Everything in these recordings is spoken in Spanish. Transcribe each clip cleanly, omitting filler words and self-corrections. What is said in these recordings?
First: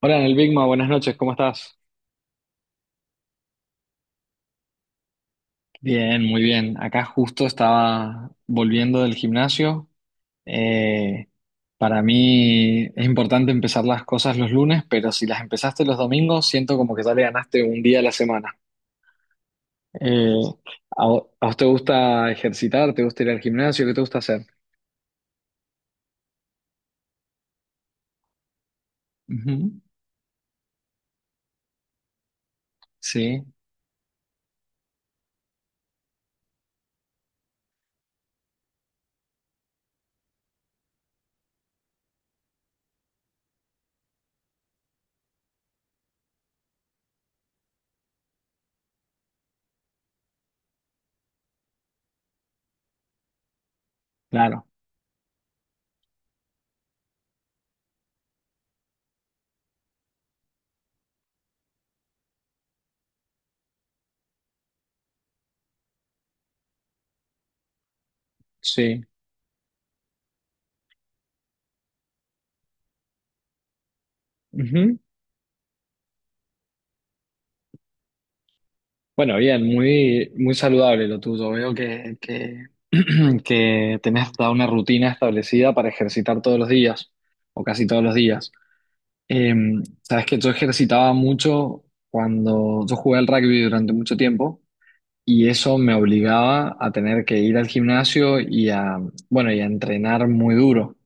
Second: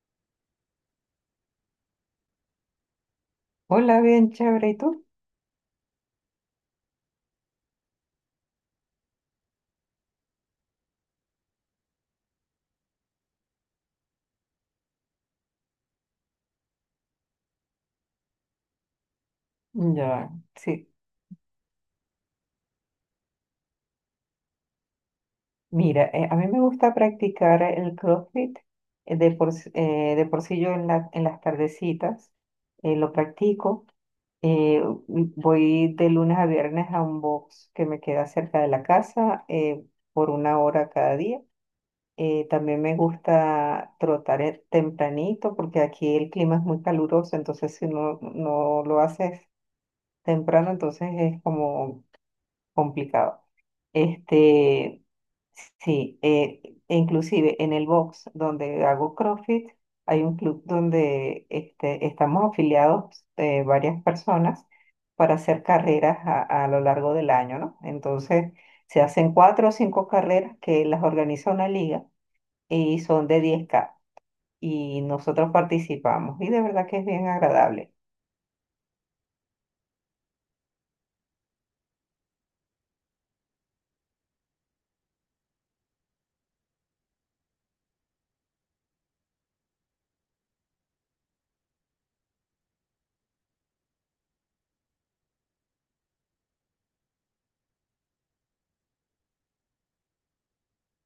Hola, en el Bigma, buenas noches, ¿cómo estás? Hola, bien chévere. ¿Y tú? Bien, muy bien. Acá justo estaba volviendo del gimnasio. Eh, para mí es importante empezar las cosas los lunes, pero si las empezaste los domingos, siento como que ya le ganaste un día a la semana. Ya, Eh, sí. ¿a vos te gusta ejercitar? ¿Te gusta ir al gimnasio? ¿Qué te gusta hacer? Mira, a mí me gusta practicar el CrossFit. De por, s- Ujú. eh, de por sí yo en en las tardecitas lo Sí, practico. Eh, Voy de lunes a viernes a un box que me queda cerca de la casa por una hora cada día. También me gusta trotar tempranito porque aquí el clima es muy caluroso. Entonces, si no, no lo haces temprano, entonces es como complicado. claro, Este, sí, e inclusive en el box donde hago CrossFit, hay un club donde estamos afiliados varias personas para hacer carreras a lo largo del año, ¿no? Entonces, se sí. hacen cuatro o cinco carreras que las organiza una liga y son de 10K, Ujú. y nosotros participamos y de verdad que es bien agradable. Bueno, bien, muy saludable lo tuyo. Veo que tenés toda una rutina establecida para ejercitar todos los días, o casi todos los días. Eh, sabes que yo ejercitaba mucho cuando yo jugué al rugby durante mucho tiempo y eso me obligaba a tener que ir al gimnasio y a, bueno, y a entrenar muy duro.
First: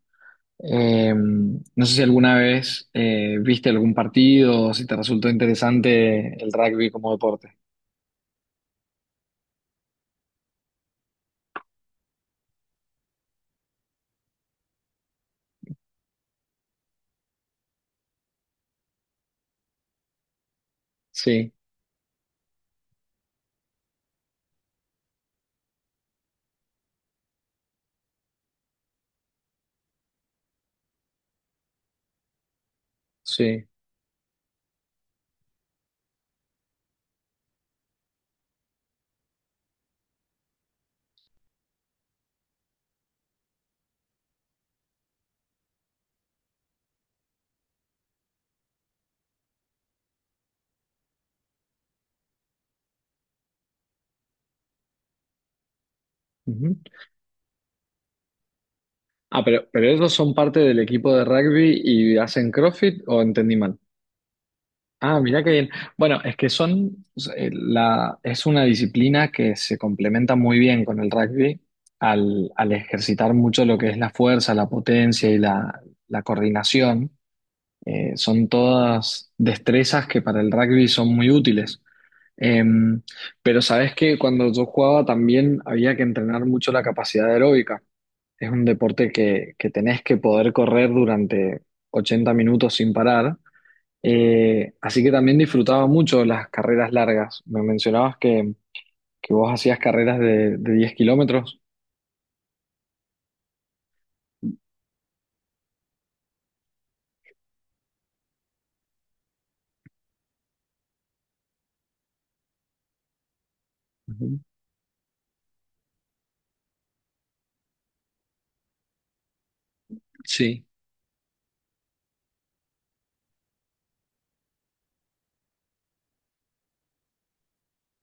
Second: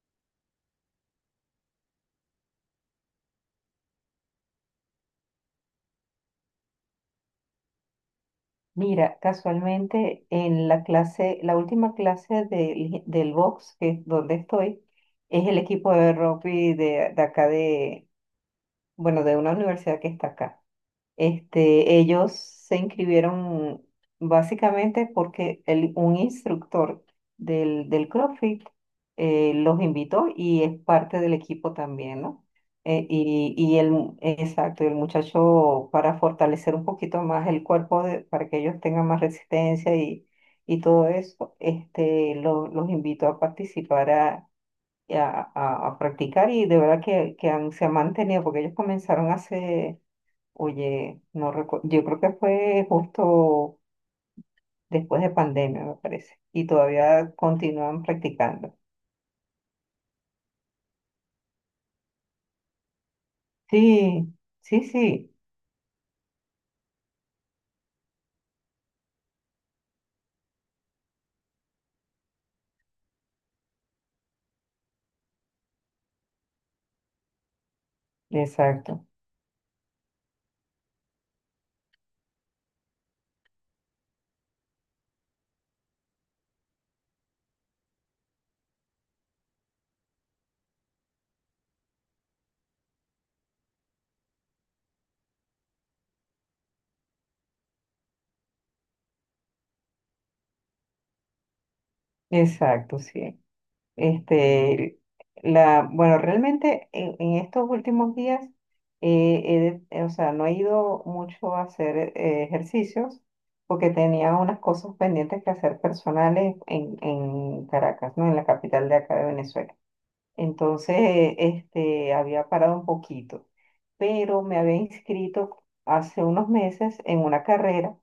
No sé si alguna vez viste algún partido o si te resultó interesante el rugby como deporte. Mira, casualmente en la clase, la última clase del box, que es donde estoy, es el equipo de rugby de acá de, bueno, de una universidad que está acá. Sí, Ellos se inscribieron básicamente porque un instructor del CrossFit los invitó y es parte del equipo también, ¿no? Sí. Exacto, el muchacho para fortalecer un poquito más el cuerpo, para que ellos tengan más resistencia y todo eso, los invitó a participar, a practicar y de verdad que, se han mantenido, porque ellos comenzaron hace... Oye, no recu- yo creo que fue justo después de pandemia, me parece, y Ujú. todavía continúan practicando. Ah, pero ellos son parte del equipo de rugby y hacen CrossFit o entendí mal. Sí, sí, Ah, sí, mirá qué bien. Bueno, es que son, es una disciplina que se complementa muy bien con el rugby al, al ejercitar mucho lo que es la fuerza, la potencia y la coordinación. Son exacto, todas destrezas que para el rugby son muy útiles. Em, pero sabes que cuando yo jugaba también había que entrenar mucho la capacidad aeróbica. Es un deporte que tenés que poder correr durante 80 minutos sin parar. Así que también disfrutaba mucho las carreras largas. Me mencionabas que vos hacías carreras de 10 kilómetros. exacto, sí. Este, bueno, realmente en estos últimos días, o sea, no he ido mucho a hacer ejercicios, porque tenía Ujú. unas cosas pendientes que hacer personales en Caracas, ¿no? En la capital de acá de Venezuela. Sí. Entonces, había parado un poquito, pero me había inscrito hace unos meses en una carrera,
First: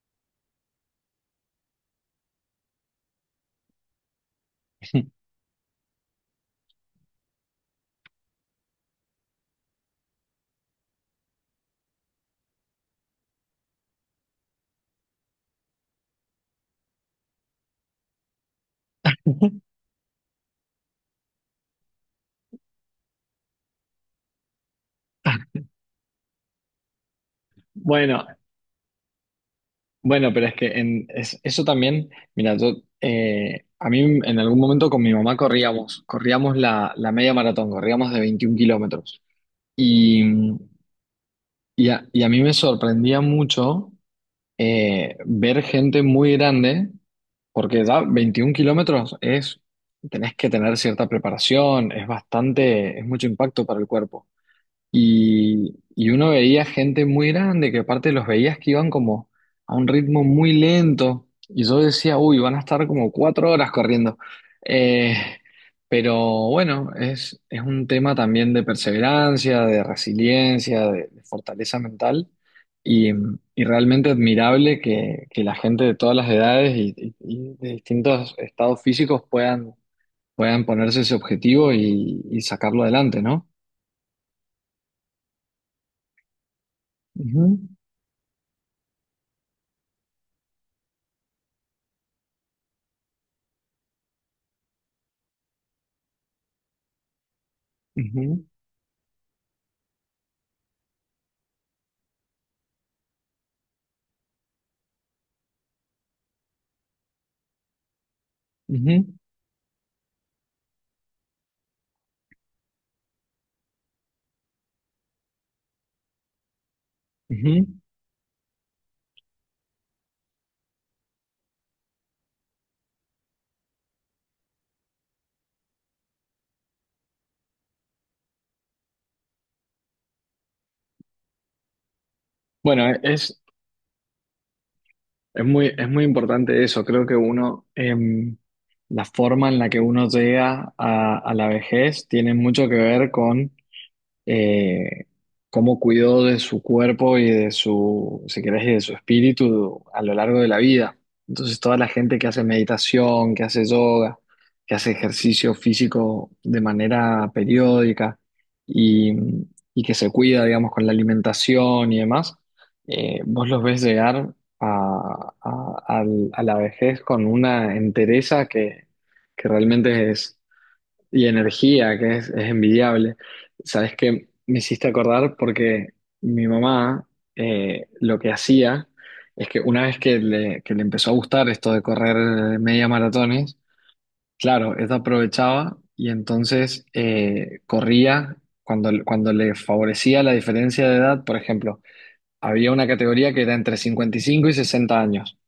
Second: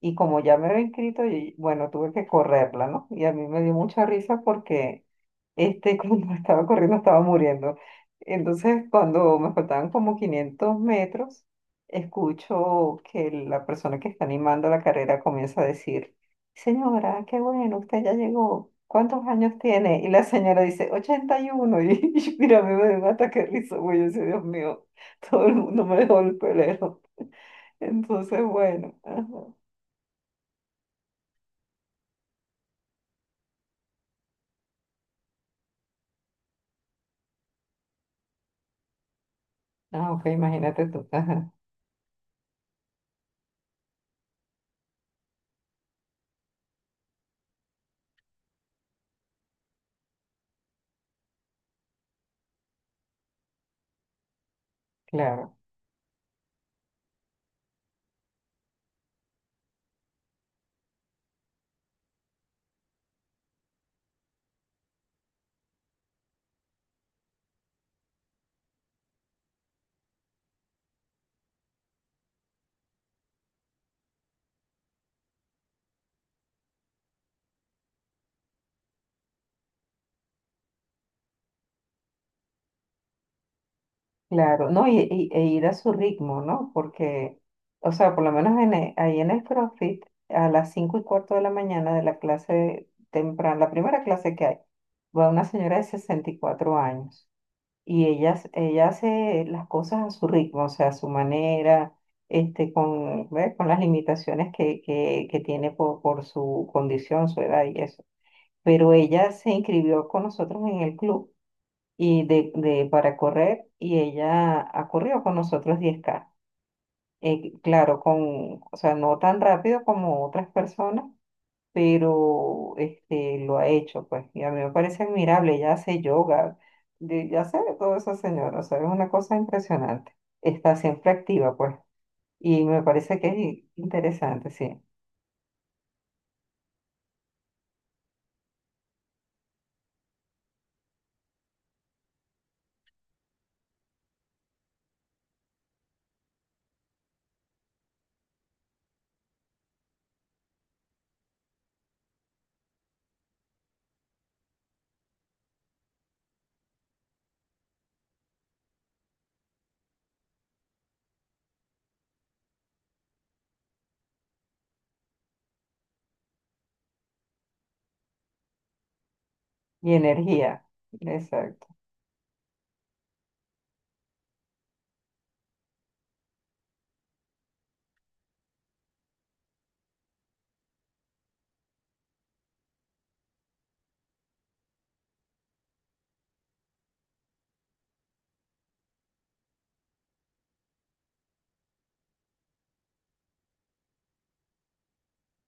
y como ya me había inscrito, y, bueno, tuve que correrla, ¿no? Y a mí me dio mucha risa porque, cuando estaba corriendo estaba muriendo. Entonces, cuando me faltaban como 500 metros, escucho que la persona que está animando la carrera comienza a decir: señora, qué bueno, usted ya llegó. ¿Cuántos años tiene? Y la señora dice, ochenta y uno. Y y mira, a mí me dio un ataque de risa, güey. Yo decía: Dios mío, todo el mundo me dejó el pelero. Bueno, Entonces, bueno. Ajá. bueno, pero es que en, es- eso también, mira, yo, a mí en algún momento con mi mamá corríamos, corríamos la, la media maratón, corríamos de 21 kilómetros. Ah, ok, Y, imagínate tú. Ajá, y a mí me sorprendía mucho ver gente muy grande, porque ya 21 kilómetros es, tenés que tener cierta preparación, es bastante, es mucho impacto para el cuerpo. claro, Y uno veía gente muy grande que aparte los veías que iban como a un ritmo muy lento. Y yo decía, uy, van a estar como 4 horas corriendo. Eh, pero bueno, es un tema también de perseverancia, de resiliencia, de fortaleza mental. Y, y realmente admirable que la gente de todas las edades y de distintos estados físicos puedan, puedan ponerse ese objetivo y sacarlo adelante, ¿no? claro. No, e ir a su ritmo, ¿no? Porque, Ujú, o sea, por lo menos en, ahí en el CrossFit, a las 5:15 de la mañana, de la clase temprana, la primera clase que hay, va una señora de 64 años. Y ella, ujú. ella hace las cosas a su ritmo, o sea, a su manera, con, ¿ve?, con las limitaciones que tiene por su condición, su edad y eso. Pero Ujú, ella se inscribió con nosotros en el club y para correr, y ella ha corrido con nosotros 10K. Ujú. Claro, con, o sea, no tan rápido como otras personas, pero lo ha hecho, pues, y a mí me parece admirable. Ella hace yoga, ya sabe todo esa señora, o sea, es una cosa impresionante, está siempre activa, pues, y me Bueno, parece que es interesante, sí, es muy importante eso. Creo que uno, la forma en la que uno llega a la vejez tiene mucho que ver con eh, cómo cuidó de su cuerpo y de su, si querés, y de su espíritu a lo largo de la vida. Entonces, toda la gente que hace meditación, que hace yoga, que hace ejercicio físico de manera periódica y, y que se cuida, digamos, con la alimentación y demás, vos los ves llegar a la vejez con una entereza que y realmente es energía, y exacto, energía, que es envidiable. Sabes que me hiciste acordar porque mi mamá lo que hacía es que una vez que le empezó a gustar esto de correr media maratones, claro, ella aprovechaba y entonces corría cuando, cuando le favorecía la diferencia de edad. Por ejemplo, había una categoría que era entre 55 y 60 años.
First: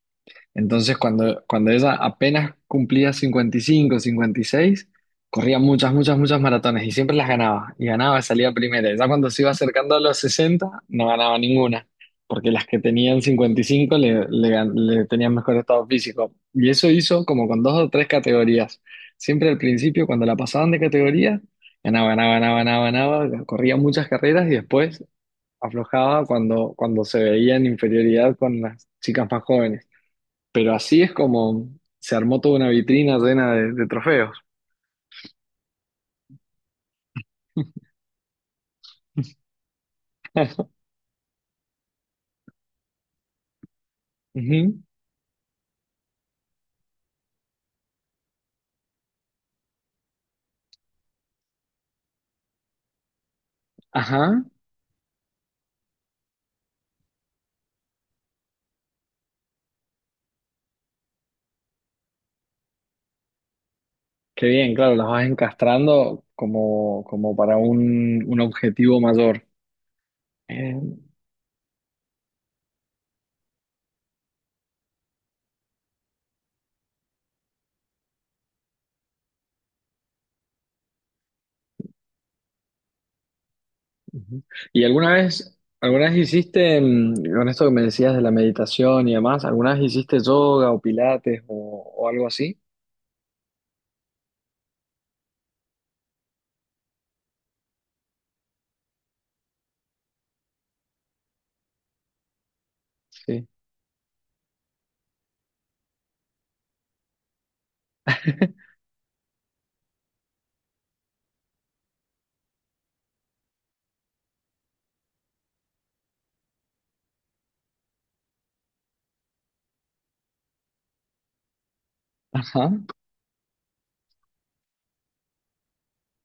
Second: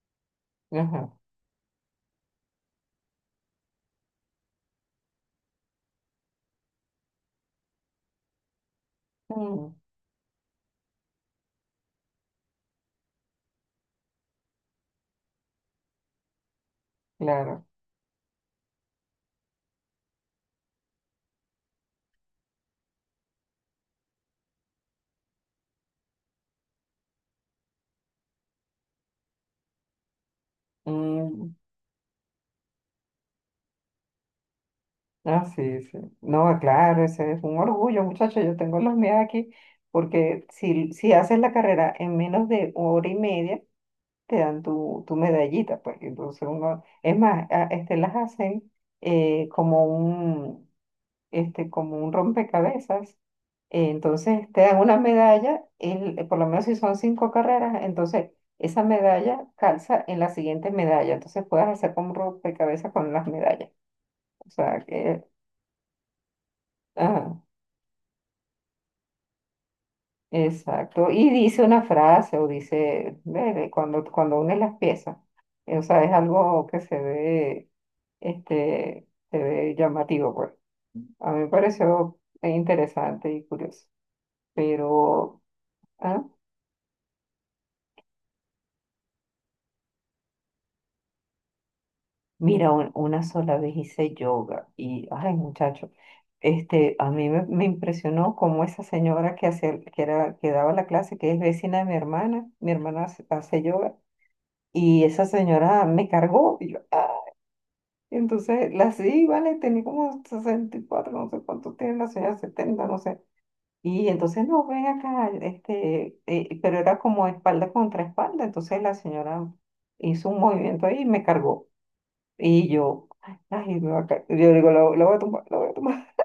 Entonces, ajá, cuando, cuando ella apenas cumplía 55, 56, corría muchas, muchas, muchas maratones y siempre las ganaba. Y ganaba, y salía primera. Ya cuando se iba mm, acercando a los 60, no ganaba ninguna, porque las que tenían 55 le, le, gan- le tenían mejor estado físico. Y eso hizo como con claro, dos o tres categorías. Siempre al principio, cuando la pasaban de categoría, ganaba, ganaba, ganaba, ganaba, ganaba, corría muchas carreras y después aflojaba cuando, cuando se veía en inferioridad con las chicas más jóvenes. Pero así es mm, como se armó toda una vitrina llena de trofeos. ah, sí, sí, no, claro, ese es un orgullo, muchachos, yo tengo los míos aquí, porque si haces la carrera en menos de hora y media, te dan Ujú. tu, tu medallita, pues. Entonces uno, es más, las hacen como un, como un rompecabezas. Ajá. Entonces te dan una medalla, por lo menos si son cinco carreras, entonces esa medalla calza en la siguiente medalla. Entonces puedes hacer como un rompecabezas con las medallas. Qué O bien, sea claro, las que, vas encastrando como, como ajá, para un objetivo mayor. Eh, exacto. Y dice una frase, o dice: ve, ve, cuando, unes las piezas. O sea, es algo que se ve, se ve llamativo, pues. A mí me pareció interesante y curioso. ujú. ¿Y Pero, alguna vez ah, hiciste, mm, con esto que me decías de la meditación y demás, alguna vez hiciste yoga o pilates o algo así? mira, una sola vez hice yoga y, ay, muchacho, a mí me impresionó cómo esa señora hacía, que daba la clase, que es vecina de mi hermana. Mi hermana hace, Sí. hace yoga, y esa señora me cargó. Y yo, ah, entonces, vale, tenía como 64, no sé cuánto tiene la señora, 70, no sé. Y entonces no, ven acá, pero era como espalda contra espalda, entonces la señora hizo un movimiento ahí y me cargó. Y Ajá. yo: ay, me va a ca- yo digo, lo voy a tomar, lo voy a tomar.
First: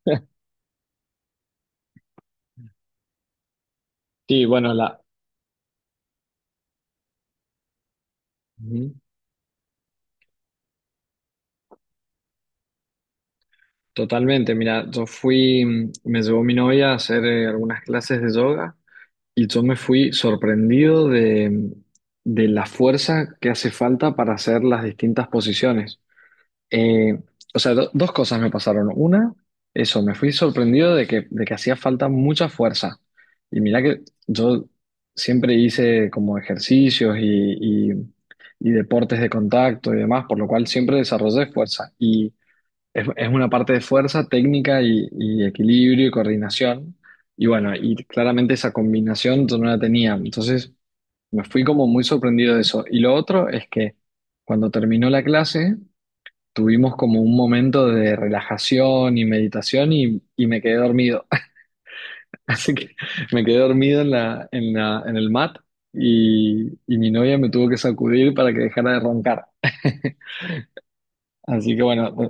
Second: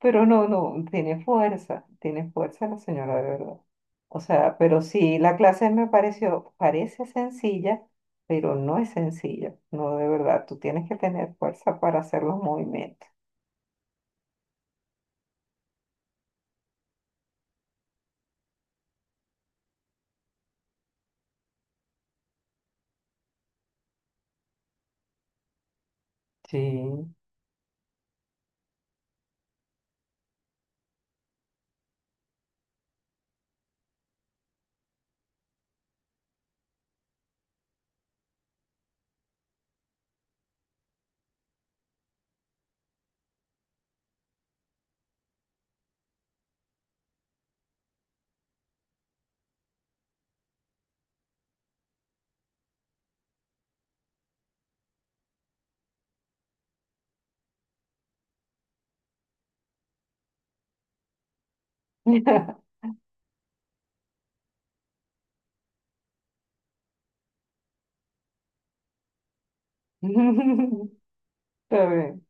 Pero no, no, tiene fuerza la señora, de verdad. O Sí, sea, bueno, pero la... sí, la clase me pareció, parece sencilla, pero no es ujú. sencilla, no, de verdad, tú tienes que tener fuerza para hacer los movimientos. Totalmente, mira, yo fui, mm, me llevó mi novia a hacer algunas clases de yoga y yo me fui sorprendido de la fuerza que hace falta para hacer las distintas posiciones. Sí. Eh, o sea, dos cosas me pasaron. Una, eso, me fui sorprendido de que hacía falta mucha fuerza. Y mira que yo siempre hice como ejercicios y deportes de contacto y demás, por lo cual siempre desarrollé fuerza. Y es una parte de fuerza, técnica y equilibrio y coordinación. Y bueno, y claramente esa combinación yo no la tenía. Entonces me fui como muy sorprendido de eso. Y lo otro es que cuando terminó la clase tuvimos como un momento de relajación y meditación y me quedé dormido. Está Así que me quedé dormido en la, en la, en el mat y mi novia me tuvo que sacudir para que dejara de roncar. Así que bueno, bien.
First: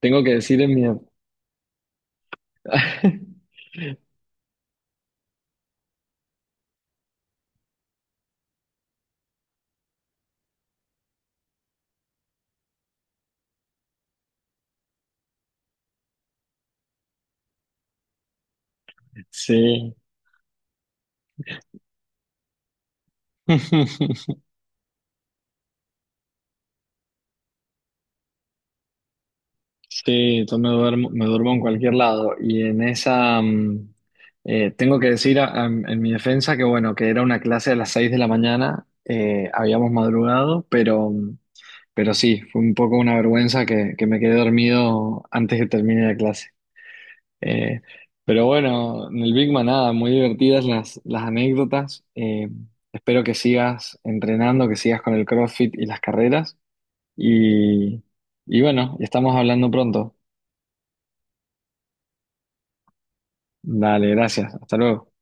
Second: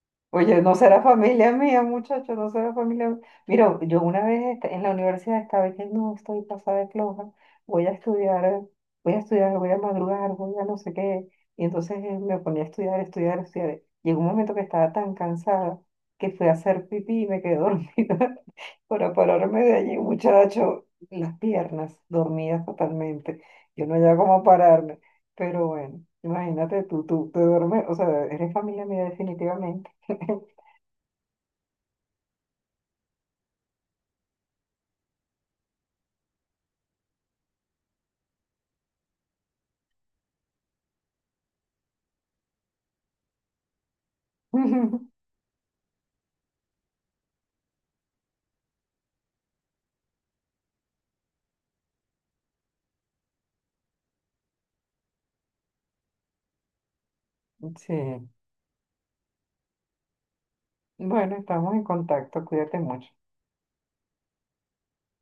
tengo que decir Oye, en no mi... será familia mía, muchacho, no será familia mía. Mira, yo una vez en la universidad estaba diciendo, no, estoy pasada de floja, voy a estudiar, voy a estudiar, voy a madrugar, voy a no sé qué. Y entonces me ponía a estudiar, estudiar, estudiar. Llegó un momento que estaba tan cansada que fui a hacer pipí y me quedé dormida para pararme de Sí, allí, muchacho, las piernas dormidas totalmente. Yo no había cómo pararme, pero bueno, imagínate tú, tú te duermes, o sea, eres familia mía definitivamente. Sí, yo me duermo en cualquier lado y en esa mm, tengo que decir en mi defensa que bueno, que era una clase a las 6 de la mañana, habíamos madrugado, pero, mm, pero sí, fue un poco una vergüenza que me quedé dormido antes que termine la clase. Eh, pero bueno, en el Big Man nada, muy divertidas las anécdotas. Espero que sigas entrenando, que sigas con el CrossFit y las carreras Sí, y, y bueno, estamos hablando pronto. bueno, estamos en contacto, cuídate mucho. Dale, gracias. Hasta luego.